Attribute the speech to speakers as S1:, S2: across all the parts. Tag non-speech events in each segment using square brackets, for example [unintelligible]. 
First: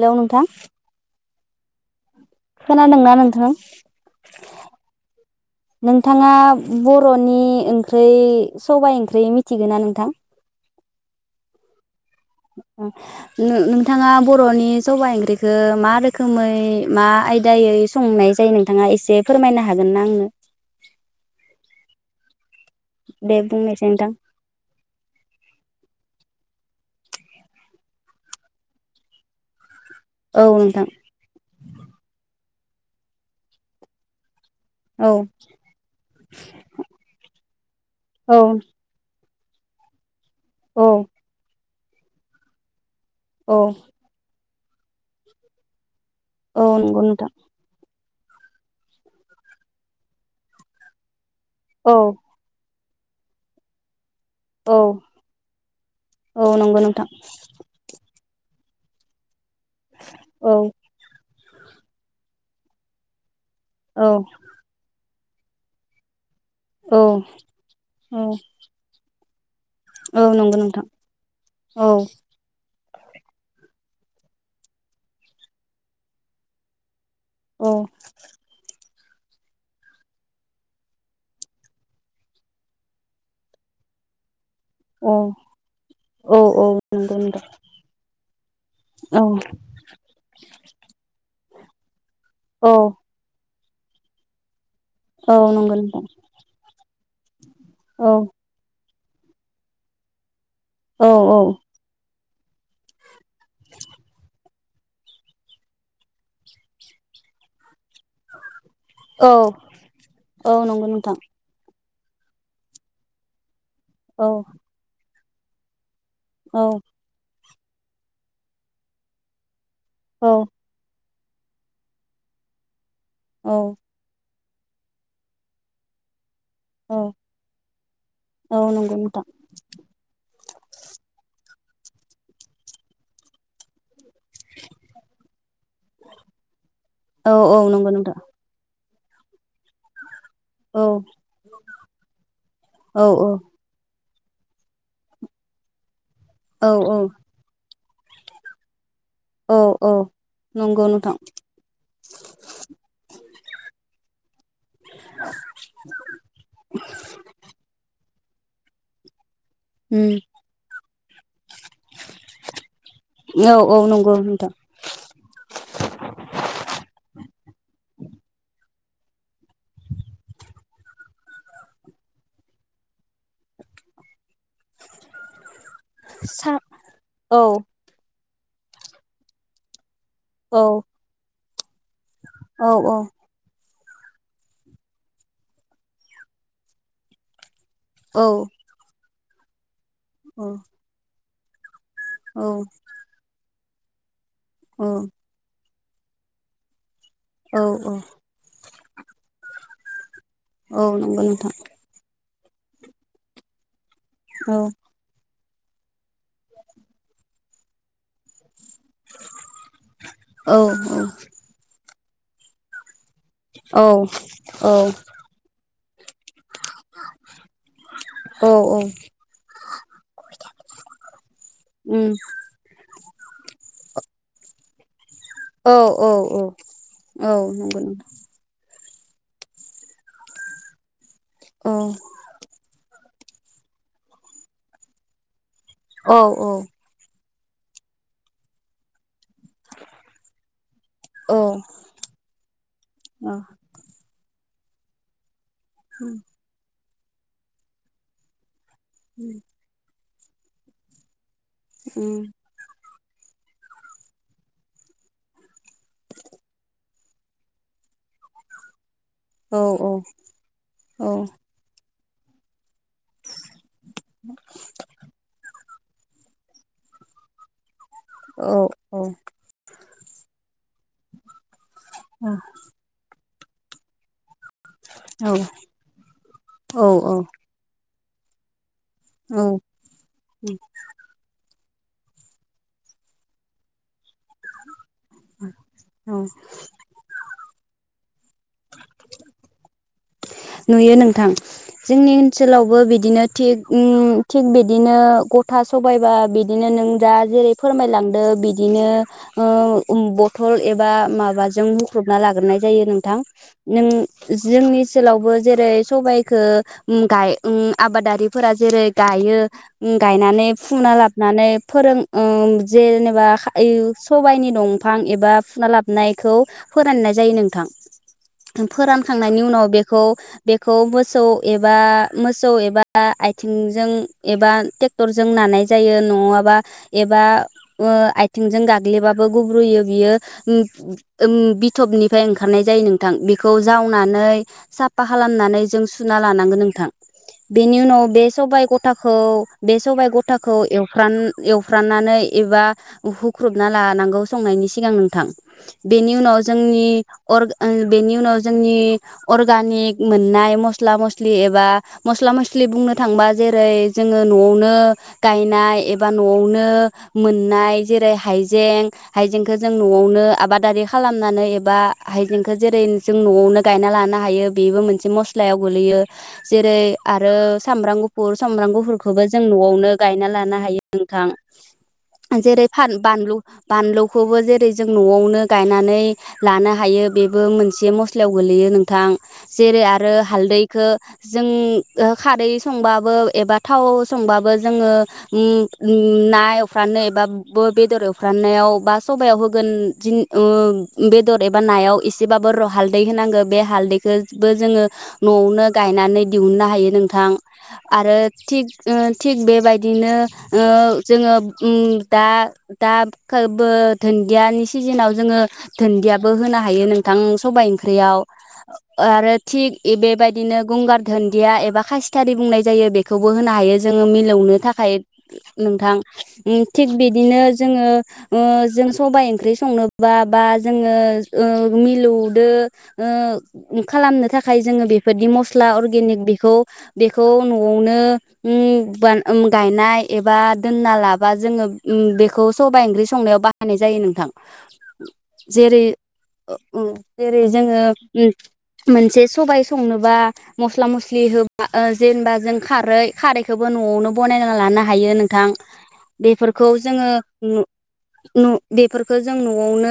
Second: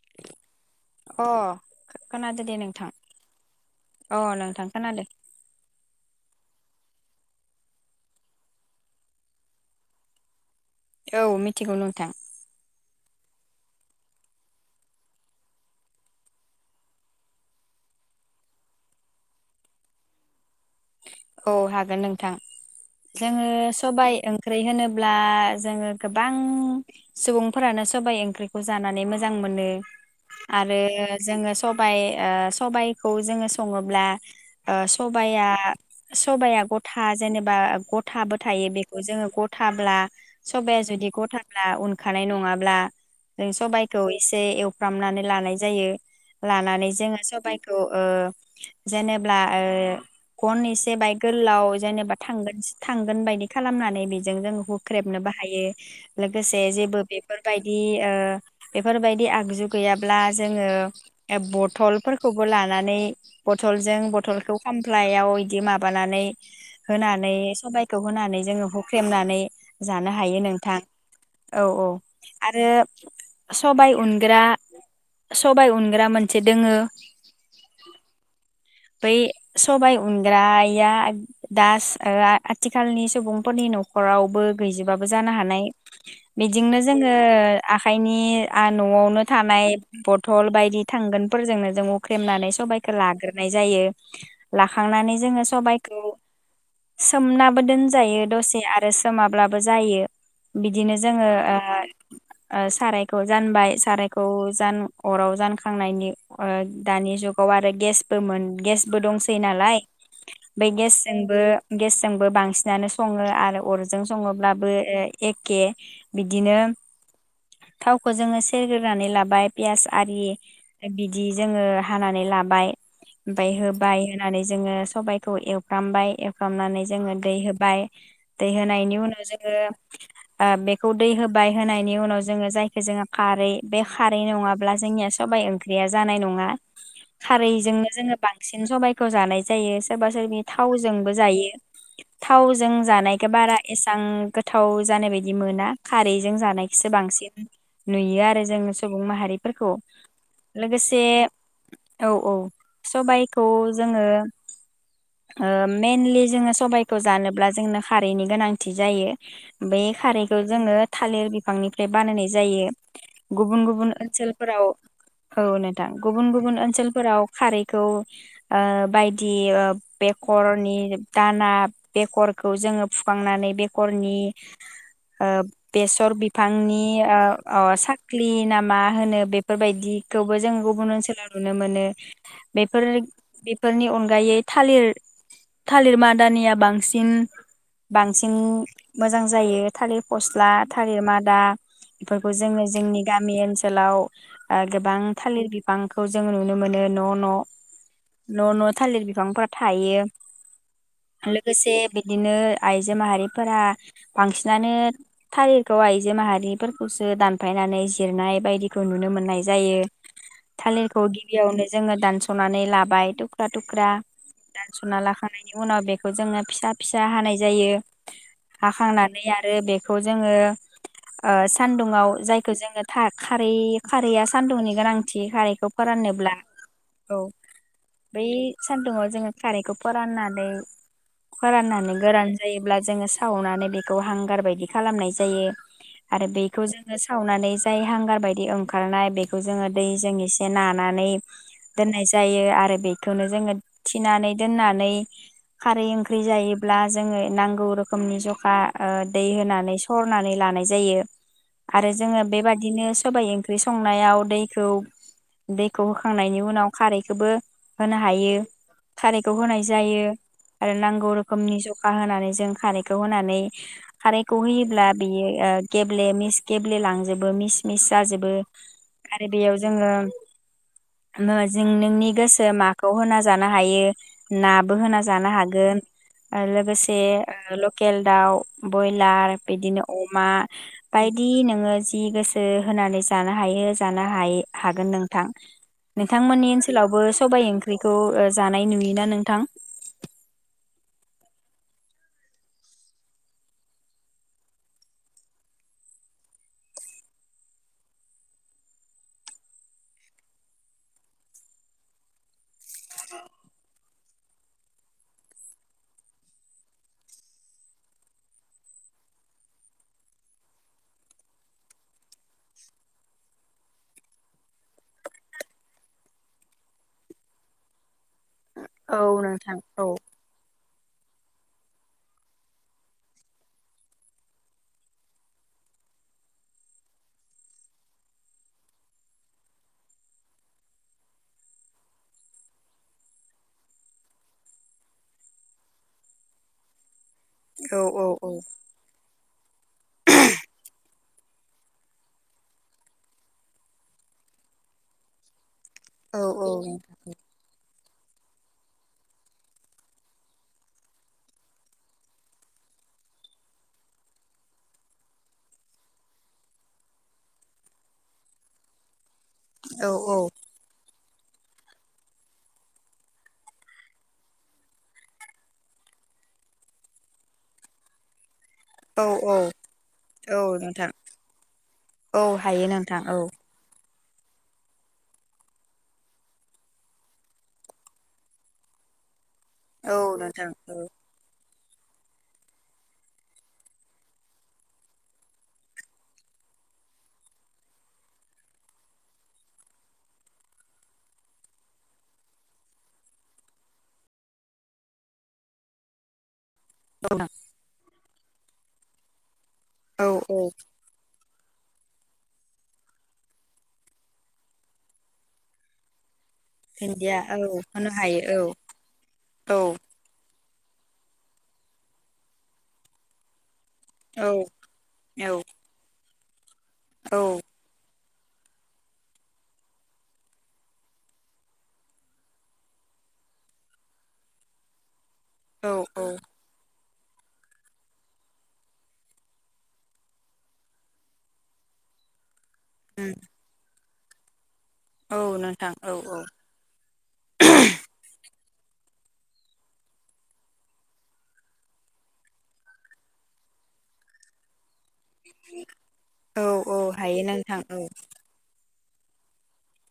S1: थौ नोंथां
S2: अ खोनादो दे नोंथां
S1: खोनादोंना नोंथां
S2: अ नोंथां खोनादो।
S1: नोंथाङा बर'नि ओंख्रै सबायाइ ओंख्रि मिथिगोन ना नोंथां
S2: औ मिथिगौनो नोंथां
S1: नोंथाङा बर'नि सबाय ओंख्रिखौ मा रोखोमै मा आयदायै संनाय जायो नोंथाङा एसे फोरमायनो हागोन ना आंनो
S2: औ हागोन नोंथां
S1: दे
S2: जोङो
S1: बुंनायसै नोंथां
S2: सबाय ओंख्रि होनोब्ला जोङो गोबां सुबुंफोरानो सबाइ ओंख्रिखौ जानानै मोजां मोनो।
S1: औ
S2: आरो
S1: नोंथां
S2: जोङो सबाय सबाइखौ जोङो सङोब्ला ओ
S1: औ
S2: सबाइआ सबाइया गथा जेनेबा गथाबो
S1: औ
S2: थायो बेखौ जों जोङो गथाब्ला सबाया
S1: औ
S2: जुदि गथाब्ला उन खानाय नङाब्ला
S1: औ
S2: सबाइखौ एसे फ्रामनानै लानाय जायो।
S1: औ
S2: लानानै
S1: नंगौ
S2: जोङो
S1: नोंथां
S2: सबायखौ ओ जेनेब्ला ओ [unintelligible] गोलाव
S1: औ
S2: जेनेबा थांगोन थांगोन बायदि खालामनानै बिदि जों जों
S1: औ
S2: हुख्रेबनो बाहायो
S1: औ
S2: लोगोसे
S1: नंगौ
S2: जेबो
S1: नोंथां
S2: बेफोरबायदि ओ बेफोरबायदि आगजु गैयाब्ला
S1: औ
S2: जोङो बथल फो खौबो लानानै बथलजों
S1: औ
S2: बथलखौ खामफ्लाय आव बिदि माबानानै
S1: औ
S2: होनानै सबायखौ होनानै
S1: औ
S2: जोङो हुख्रेमनानै जानो
S1: औ
S2: हायो
S1: नंगौ
S2: नोंथां औ औ आरो सबाय उनग्रा सबाय उनग्रा मोनसे दोङो
S1: औ
S2: बे सबाय उनग्राया दास ओआ आथिखालनि सुबुंफोरनि नखरावबो गैजोबाबो
S1: औ
S2: जानो हानाय
S1: औ औ
S2: बिदिंनो जोङो
S1: नंगौ नोंथां
S2: आखाइनि आ
S1: औ
S2: न'आवनो थानाय बथल बायदि थांगोन। फोरजोंनो जोङो हुख्रेमनानै
S1: औ
S2: सबायखो लाग्रो नाय जायो। लाखांनानै
S1: औ
S2: जोङो
S1: नंगौ नोंथां
S2: सबायखौ सोमना
S1: औ
S2: दोनजायो दसे आ ओ सोमाब्लाबो जायो। बिदिनो
S1: औ
S2: जोङो ओ। ओ साराय खौ जानबाय सारायखौ जान अराव जानखांनायनि ओ दानि जुगाव आरो गेस मोन गेस बो
S1: औ
S2: दंसै नालाय
S1: औ
S2: ओमफ्राय
S1: नंगौ नोंथां
S2: गेसजोंबो गेस जोंबो बांसिनानो सङो आरो अर जों
S1: औ
S2: सङोब्लाबो एखे
S1: औ
S2: बिदिनो थावखौ जोङो सेरग्रोनानै लाबाय पियास आरि
S1: औ
S2: बि बिदि जोङो हानानै लाबाय। ओमफ्राय होबाय होनानै जोङो सबायखौ एवफ्रामबाय एवफ्रामनानै
S1: औ
S2: जोङो दै होबाय दै
S1: औ नंगौ
S2: होनायनि उनाव
S1: नोंथां
S2: जोङो ओ बेखौ दै होबाय। होनायनि उनाव जोङो जायखौ जोङो खारै बे खारै नङाब्ला जोंनिया सबबाय ओंख्रिया जानाय नङा
S1: औ
S2: खारै
S1: औ
S2: बेजोंनो
S1: नंगौ
S2: जों
S1: नोंथां
S2: बांसिन सबाय खौ जानाय जायो सोरबा सोरनि
S1: औ
S2: थावजोंबो जायो थावजों
S1: औ
S2: जानायखौ बारा एसां गोथाव जानाय बायदि मोना। खारैजों
S1: औ
S2: जानायखौसो
S1: औ
S2: बांसिन नुयो आरो जों। सुबुं
S1: औ
S2: माहारिफोरखौ
S1: औ नंगौ
S2: लोगोसे
S1: नोंथां
S2: औ औ। सबाइखौ जोङो ओ मेनलि जोङो सबाइखौ जानोब्ला जोंनो खा रैनि गोनांथि जायो। बे
S1: उम
S2: खारैखौ जोङो थालिर बिफांनिफ्राय बानायनाय जायो
S1: औ
S2: गुबुन
S1: औ
S2: गुबुन
S1: नंगौ नोंथां
S2: ओनसोलफोराव औ नोंथां गुबुन गुबुन ओनसोलफोराव खारैखौ ओ बायदि ओ बेखरनि दाना बेखरखौ जोङो फुखांनानै बेखरनि ओ बेसर
S1: सा
S2: बिफांनि
S1: औ
S2: ओ अ स क्लि नामा होनो बेफोरबायदि बेखौबो जों
S1: औ
S2: गुबुन ओनसोलाव नुनों मोनो।
S1: औ
S2: बेफोर
S1: औ
S2: बि फोरनि अनगायै थालिर थालिर मादानिया बांसिन
S1: औ
S2: बांसिन। मोजां जायो। थालिर फस्ला थालिर मा दा बेफोरखौ
S1: औ
S2: जोङो जोंनि गामि ओनसोल सोलाव ओ गोबां थालिर बि बिफांखौ जों नुनो मोनो न' न'-न'
S1: औ
S2: -न' थालिर बिफांफोरा थायो
S1: नंगौ नोंथां
S2: लोगोसे बिदिनो आइजो माहारिफोरहा
S1: औ
S2: बांसिनानो थारिलखौ हाय जो माहारिफोरखौसो दान फायनानै जिरनाय बायदि खौ नुनो मोननाय जायो,
S1: औ औ
S2: थालिरखौ गिबियावनो जोङो दानसनानै लाबाय
S1: औ
S2: थुख्रा-थुख्रा
S1: औ
S2: दानसना लाखांनायनि उनाव बेखौ जोङो फिसा-फिसा हानाय जायो। हाखांनानै आरो बेखौ जोङो ओ सानदुं आव
S1: उम
S2: जायखौ जोङो था खारै खारैया सानदुंनि गोनां थि हारिखौ
S1: औ औ
S2: फोराननोब्ला
S1: औ नंगौ नोंथां।
S2: सान्दुुं आव जोङो खारैखौ फोराननानै
S1: औ
S2: फोराननानै गोरान जायोब्ला जोङो सावनानै बेखौ हांगार बायदि खालामनाय जायो।
S1: औ
S2: आरो बेखौ जोङो सावनानै जाय हांगार बायदि ओंखारनाय बे बेखौ जोङो दैजों एसे नानानै
S1: औ
S2: नाय जायो आरो बेखौनो जोङो
S1: औ
S2: थि थिनानै दोननानै खारै ओंख्रि
S1: औ
S2: जायोब्ला जोङो नांगौ रोखोमनि जखा, ओ दै
S1: उम
S2: होनानै सं सरनानै लानाय जायो। आरो
S1: उम
S2: जोङो बेबादिनो सबाइ ओंख्रि संनायाव दैखौ दैखौ होखांनायनि उनाव खारैखौबो होनो हायो। खारैखौ
S1: औ
S2: होनाय जायो आरो
S1: औ
S2: नांगौ रोखोमनि ज [unintelligible] होनानै जों खारै [unintelligible] होनानै खारैखौ होयोब्ला बेयो ओ गेब्ले मिस गेब्ले लांजोबो मिस मिस जाजोबो
S1: औ औ
S2: आरो बेयाव जोङो [unintelligible] जों नोंनि गोसो माखौ होनाज जानो हायो। नाबो होना जानो हागोन ओ लोगोसे
S1: औ
S2: ओ लक केल दाउ बयलार
S1: औ
S2: बिदिनो अमा बायदि नोङो जि गोसो होनानै जानो हायो जानो हाय हागोन नों थां [unintelligible]
S1: औ
S2: थांमोननि ओनसोलावबो सबायाइ ओंख [unintelligible] खौ जानाय नुयोना नोंथां?
S1: नुयो नोंथां जोंनि ओनसोलावबो बिदिनो थिग उम थिग बिदिनो गथा सबायबा बिदिनो नों दा जेरै फोरमायलांदो बिदिनो ओ उम बथल एबा माबाजों हुख्रुबना लाग्रोनाय जायो नोंथां नों जोंनि ओनसोलावबो जेरै सबाइखो उम गाय उम आबादारिफोरा जेरै गायो उम गायनानै फुना लाबानै फोरों ओ जेनेबा यै सबायनि दंफां एबा फुना लाबनायखौ फोराननाय जायो नोंथां।
S2: औ
S1: फोरानखांनायनि
S2: नोंथां
S1: उनाव बे
S2: औ
S1: खौ बे खौ मोसौ एबा मोसौ एबा आथिंजों एबा टेक्टरजों नानाय जायो नङाबा एबा ओ आथिंजों गाग्लिबाबो गुब्रुयो बियो ओम ओम बिथबनिफ्राय ओंखारनाय जायो नोंथां बेखौ जावनानै साफा खालामनानै जों सुना लानांगोन नोंथां। बेनि
S2: औ
S1: उनाव
S2: औ
S1: बे
S2: औ
S1: सबाइ गथाखौ बे सबाइ गथाखौ एवफ्रान एवफ्राननानै एबा हुख्रुबना लानांगौ संनायनि सिगां नोंथां। बेनि
S2: औ
S1: उनाव
S2: औ
S1: जोंनि अर ओ बेनि उनाव जोंनि अर्गानिक मोननाय मस्ला मस्लि एबा मस्ला मस्लि बुंनो थांबा जेरै जोङो नआवनो गायनाय एबा नआवनो मोननाय जेरै हाइजें हाइजेंखो जों नआवनो आबादारि खालाम नानै एबा हायजेंखो जेरै जों नआवनो गायना लाना हायो बेबो मोनसे मस्लायाव गोलैयो जेरै आरो सामब्राम गफुर सामब्राम
S2: औ
S1: गुफोरखौबो
S2: औ
S1: जों नआवनो गायना लानो हायो नोंथां
S2: औ हायो
S1: जेरै फान
S2: नोंथां औ
S1: बानलु बानलौ खौबो जेरै जों नआवनो गायनानै लानो हायो बेबो मोनसे मस्लायाव गोलैयो नों थां जेरै
S2: औ
S1: आरो
S2: नोंथां औ
S1: हालदैखो जों ओ खारै संबाबो एबा थाव संबाबो जोङो उम उम ना एवफ्रानो एबा बो बेदर एवफ्रामनायाव बा सबायाव होगोन ओ बेदर एबा नायाव एसेबाबो र हालदै होनांगोन बे हालदैखौबो जोङो न'आवनो गायनानै दिहुननो हायो नोंथां आरो थिग ओ थिग थिग
S2: औ
S1: बेबायदिनो
S2: औ
S1: ओ जोङो ओ दा दा खोबो दुन्दियानि सिजोनाव जोङो दोनन्दिया बो होनो हायो
S2: दुन्दिया
S1: नोंथां
S2: औ
S1: सबाइ
S2: होनो
S1: ओंख्रियाव
S2: हायो
S1: अ आरो
S2: औ
S1: थिक बेबाय बिदिनो गंगार धोन्दिया एबा खासिथारि बुंनाय जायो बेखौबो होनो हायो। जोङो
S2: औ
S1: मिलौनो थाखाय
S2: औ
S1: नोंथां [unintelligible] उम थिग
S2: औ औ
S1: बिदिनो जोङो ओ जों सबाइ ओंख्रि संनोबा बा जोङो ओ मिलौदो ओ खालामनो थाखाय जोङो बे बेबायदि मस्ला अर्गेनिक
S2: उम
S1: बेखौ बेखौ न'आवनो ओ बान गायनाय एबा दोनना लाबा जोङो ओ बे खौ सबाइ ओंख्रि संनायाव बायनाय जायो नों नोंथां
S2: औ नोंथां
S1: जेरै
S2: औ औ
S1: ओ जेरै जोङो उम मोनसे सबाय संनोबा मस्ला मस्लि होबा ओ जेनेबा जों खारै खारैखौबो न'आवनो बनायना लानो हा हायो नोंथां
S2: औ
S1: बेफोरखौ
S2: औ
S1: जोङो
S2: हायो
S1: नु
S2: नोंथां औ
S1: नु बेफोरखौ जों न'आवनो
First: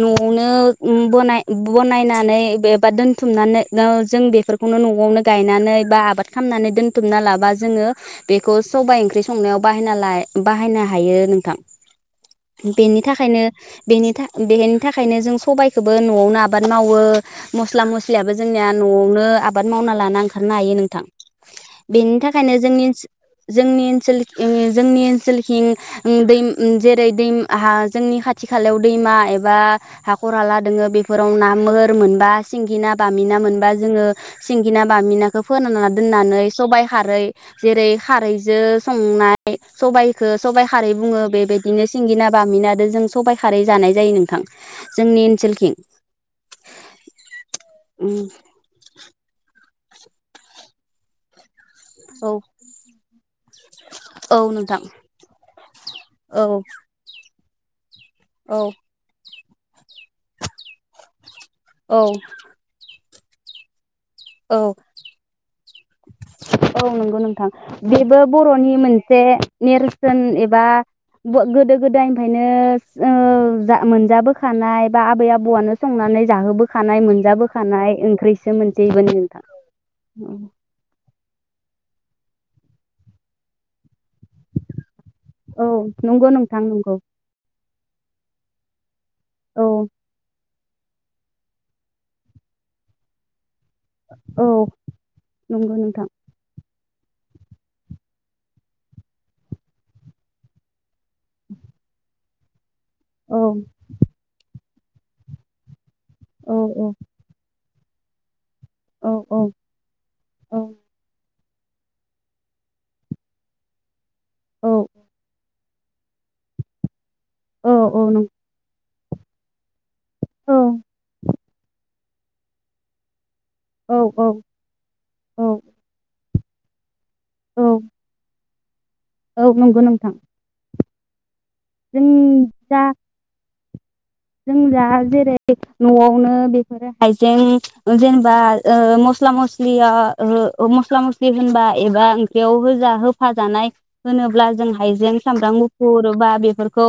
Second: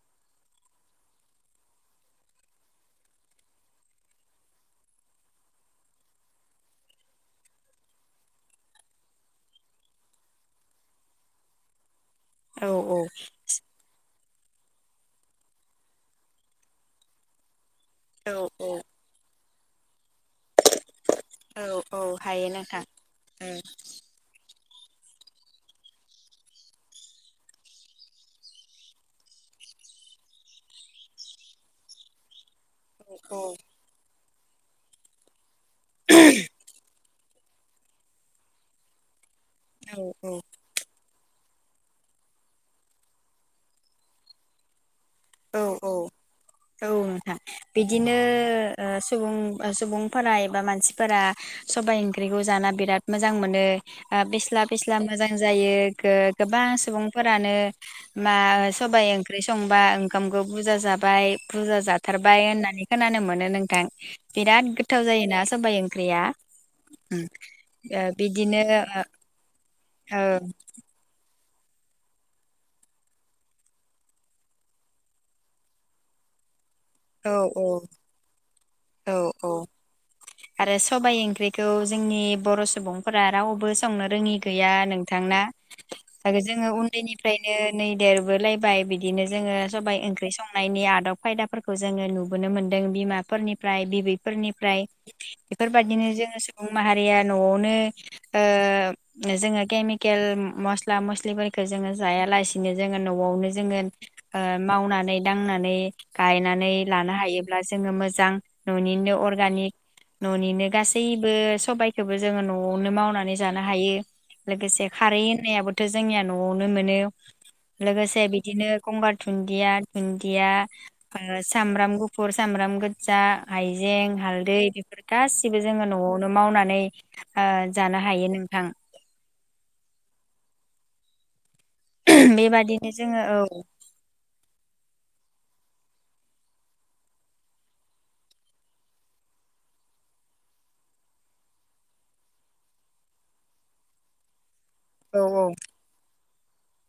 S1: न'आवनो ओ बनाय-बनायनानै एबा दोनथुमनानै गा जों बेफोरखौनो न'आवनो गायनानै बा आबाद खालामनानै दोनथुमना लाबा जोङो बेखौ सबाय ओंख्रि संनायाव ब-बाहायनो हायो नोंथां।
S2: औ
S1: बेनि थाखायनो बेनि थाखाय बेनि थाखायनो जों सबायखोबो न'आवनो आबाद मावो मस्ला मस्लियाबो
S2: औ
S1: जोंनिया न'आवनो आब बाद मावना लाना ओंखारनो हायो नोंथां
S2: औ औ
S1: बेनि
S2: हायो
S1: थाखायनो
S2: नोंथां
S1: जोंनि ओनस
S2: औ
S1: जोंनि ओनसोल जोंनि ओनसोलखिं दैम जेरै दै हा जोंनि खाथि खालायाव दैमा एबा हाखर हाला दङो बेफोराव ना मो फोर मोनबा सिंगिना बामिना
S2: औ
S1: मोनबा जोङो सिंगिना बामिनाखौ फोरानना‌ दोननानै सबाइ खारै जेरै खारैजो संनाय सबायखौ सबाइ खारै बुङो बेबायदिनो सिंगिना बामिनाजों जों सबबाय खारै जानाय जायो नोंथां जोंनि
S2: औ
S1: ओनसोलथिं
S2: औ औ औ नोंथां बिदिनो ओ सुबुं सुबुंफोरा एबा मानसिफोरा सबाइ
S1: औ
S2: ओंख्रिखौ जाना बिराद मोजां मोनो ओ
S1: औ
S2: फिस्ला
S1: नोंथां
S2: फिस्ला मोजां जायो
S1: औ
S2: गोबां सुबुंफोर फोरानो मा
S1: औ
S2: सबाय ओं ख्रि संबा ओंखामखौ बुरजा जाबाय बुरजा
S1: औ
S2: जाथारबाय होननानै खोनानो मोनो नोंथां
S1: औ
S2: बिराद गोथाव जायोना सबाइ ओंख्रिया
S1: औ नंगौ
S2: ओ
S1: नोंथां बेबो
S2: बिदिनो
S1: बरनि मोनसेेर नेर सोन
S2: ओ
S1: एबा गोदो गोदायनिफ्रायनो ओ मोनजाबोखानाय बा आबै आबौआनो संनानै जाहोबो खानाय
S2: औ
S1: मोनजाबोखानाय ओंख्रिसो मोन
S2: औ
S1: [unintelligible]
S2: ख्रिखौ जोंनि बर सुबुंफोरा रावबो संनो रोङि गैया नोंथांना
S1: औ नंगौ नोंथां
S2: जोङो
S1: नंगौ
S2: उन्दैनिफ्रायनो नै देरबोलायबाय बिदि बिदिनो जोङो
S1: औ
S2: सबाइ ओंख्रि संङो नायनि आदब खायदाफोरखौ जोङो नुुबोनो मोनदों बिमाफोरनि ओमफ्राय
S1: औ
S2: बिबैफोरनिफ्राय
S1: नंगौ
S2: बेफोरबायदिनो
S1: नोंथां
S2: जोङो सुबुं माहारिया न आवनो ओ जोङो केमिकेल मस्ला मस्लिखो जोङो जायालासेनो जोंङो न
S1: औ
S2: आवनो जोङो ओ मावनानै दांनानै
S1: औ
S2: गायनानै
S1: औ
S2: लानो हायोब्लासो जोङो मोजां न
S1: औ
S2: निनो
S1: औ
S2: अर्गानिक न निनो
S1: औ
S2: गासैबो सबायखौबो जोङो नआवनो मावनानै जानो हायो
S1: औ
S2: लोगोसे खारै होननायाबो थ जोंनिया नआवनो मोनो
S1: औ औ
S2: लोगोसे
S1: नंगौ
S2: बिदिनो गंगार दुन्दिया दुन्दिया
S1: औ
S2: सामब्राम गुुफ फुर, सामब्राम गोजा,
S1: औ
S2: हाइजें,
S1: औ
S2: हालदै बेफोर
S1: औ
S2: गासिबो जोङो न'आव नो मावनानै ओ
S1: औ
S2: जानो हायो थां।
S1: औ नंगौ नोंथां। जों जा
S2: बेबादिनो जोङो औ।
S1: जों दा जेरै न'आवनो बेफोरो हाइजें जेनेबा ओ मस्ला मस्लिया ओ मस्ला मस्लि होनबा एबा ओंख्रियाव होजा होफा जानाय होनोब्ला जोंहा हाइजें,
S2: औ औ
S1: सामब्राम गुफुर बा बेफोरखौ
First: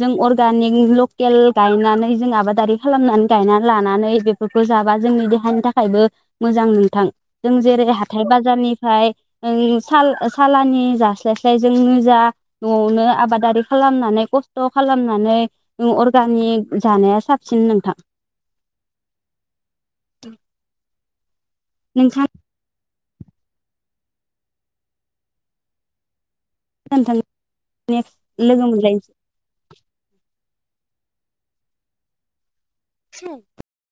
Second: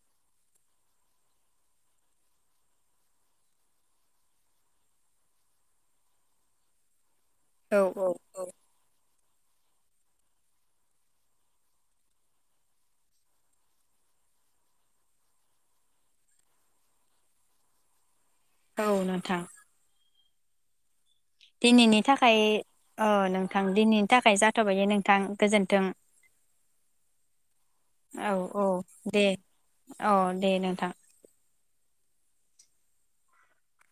S1: जों अरगानिख लकेल गायनानै जों आबादारि खालामनानै गायनानै लानानै बेफोरखौ जाबा जोंनि देहानि थाखायबो मोजां नोंथां जों
S2: औ
S1: जेरै हाथाय
S2: औ औ
S1: बाजारनिफाय ओइ साल-सालानि जास्लायस्लाय जोंनो जा न'आवनो आबादारि खालामनानै खस्थ खालामनानै अर गानिक जानाया साबसिन नोंथां।
S2: औ नोंथां।
S1: [inaudible]
S2: दिनैनि
S1: नोंथां
S2: थाखाय अ नोंथां दिनैनि थाखाय जाथबायदे नोंथां गोजोन्थों।
S1: [unintelligible]
S2: औ
S1: नेक्स्ट
S2: औ
S1: लोगो मोनलायनोसै
S2: दे औ। दे नोंथां।
S1: [inaudible]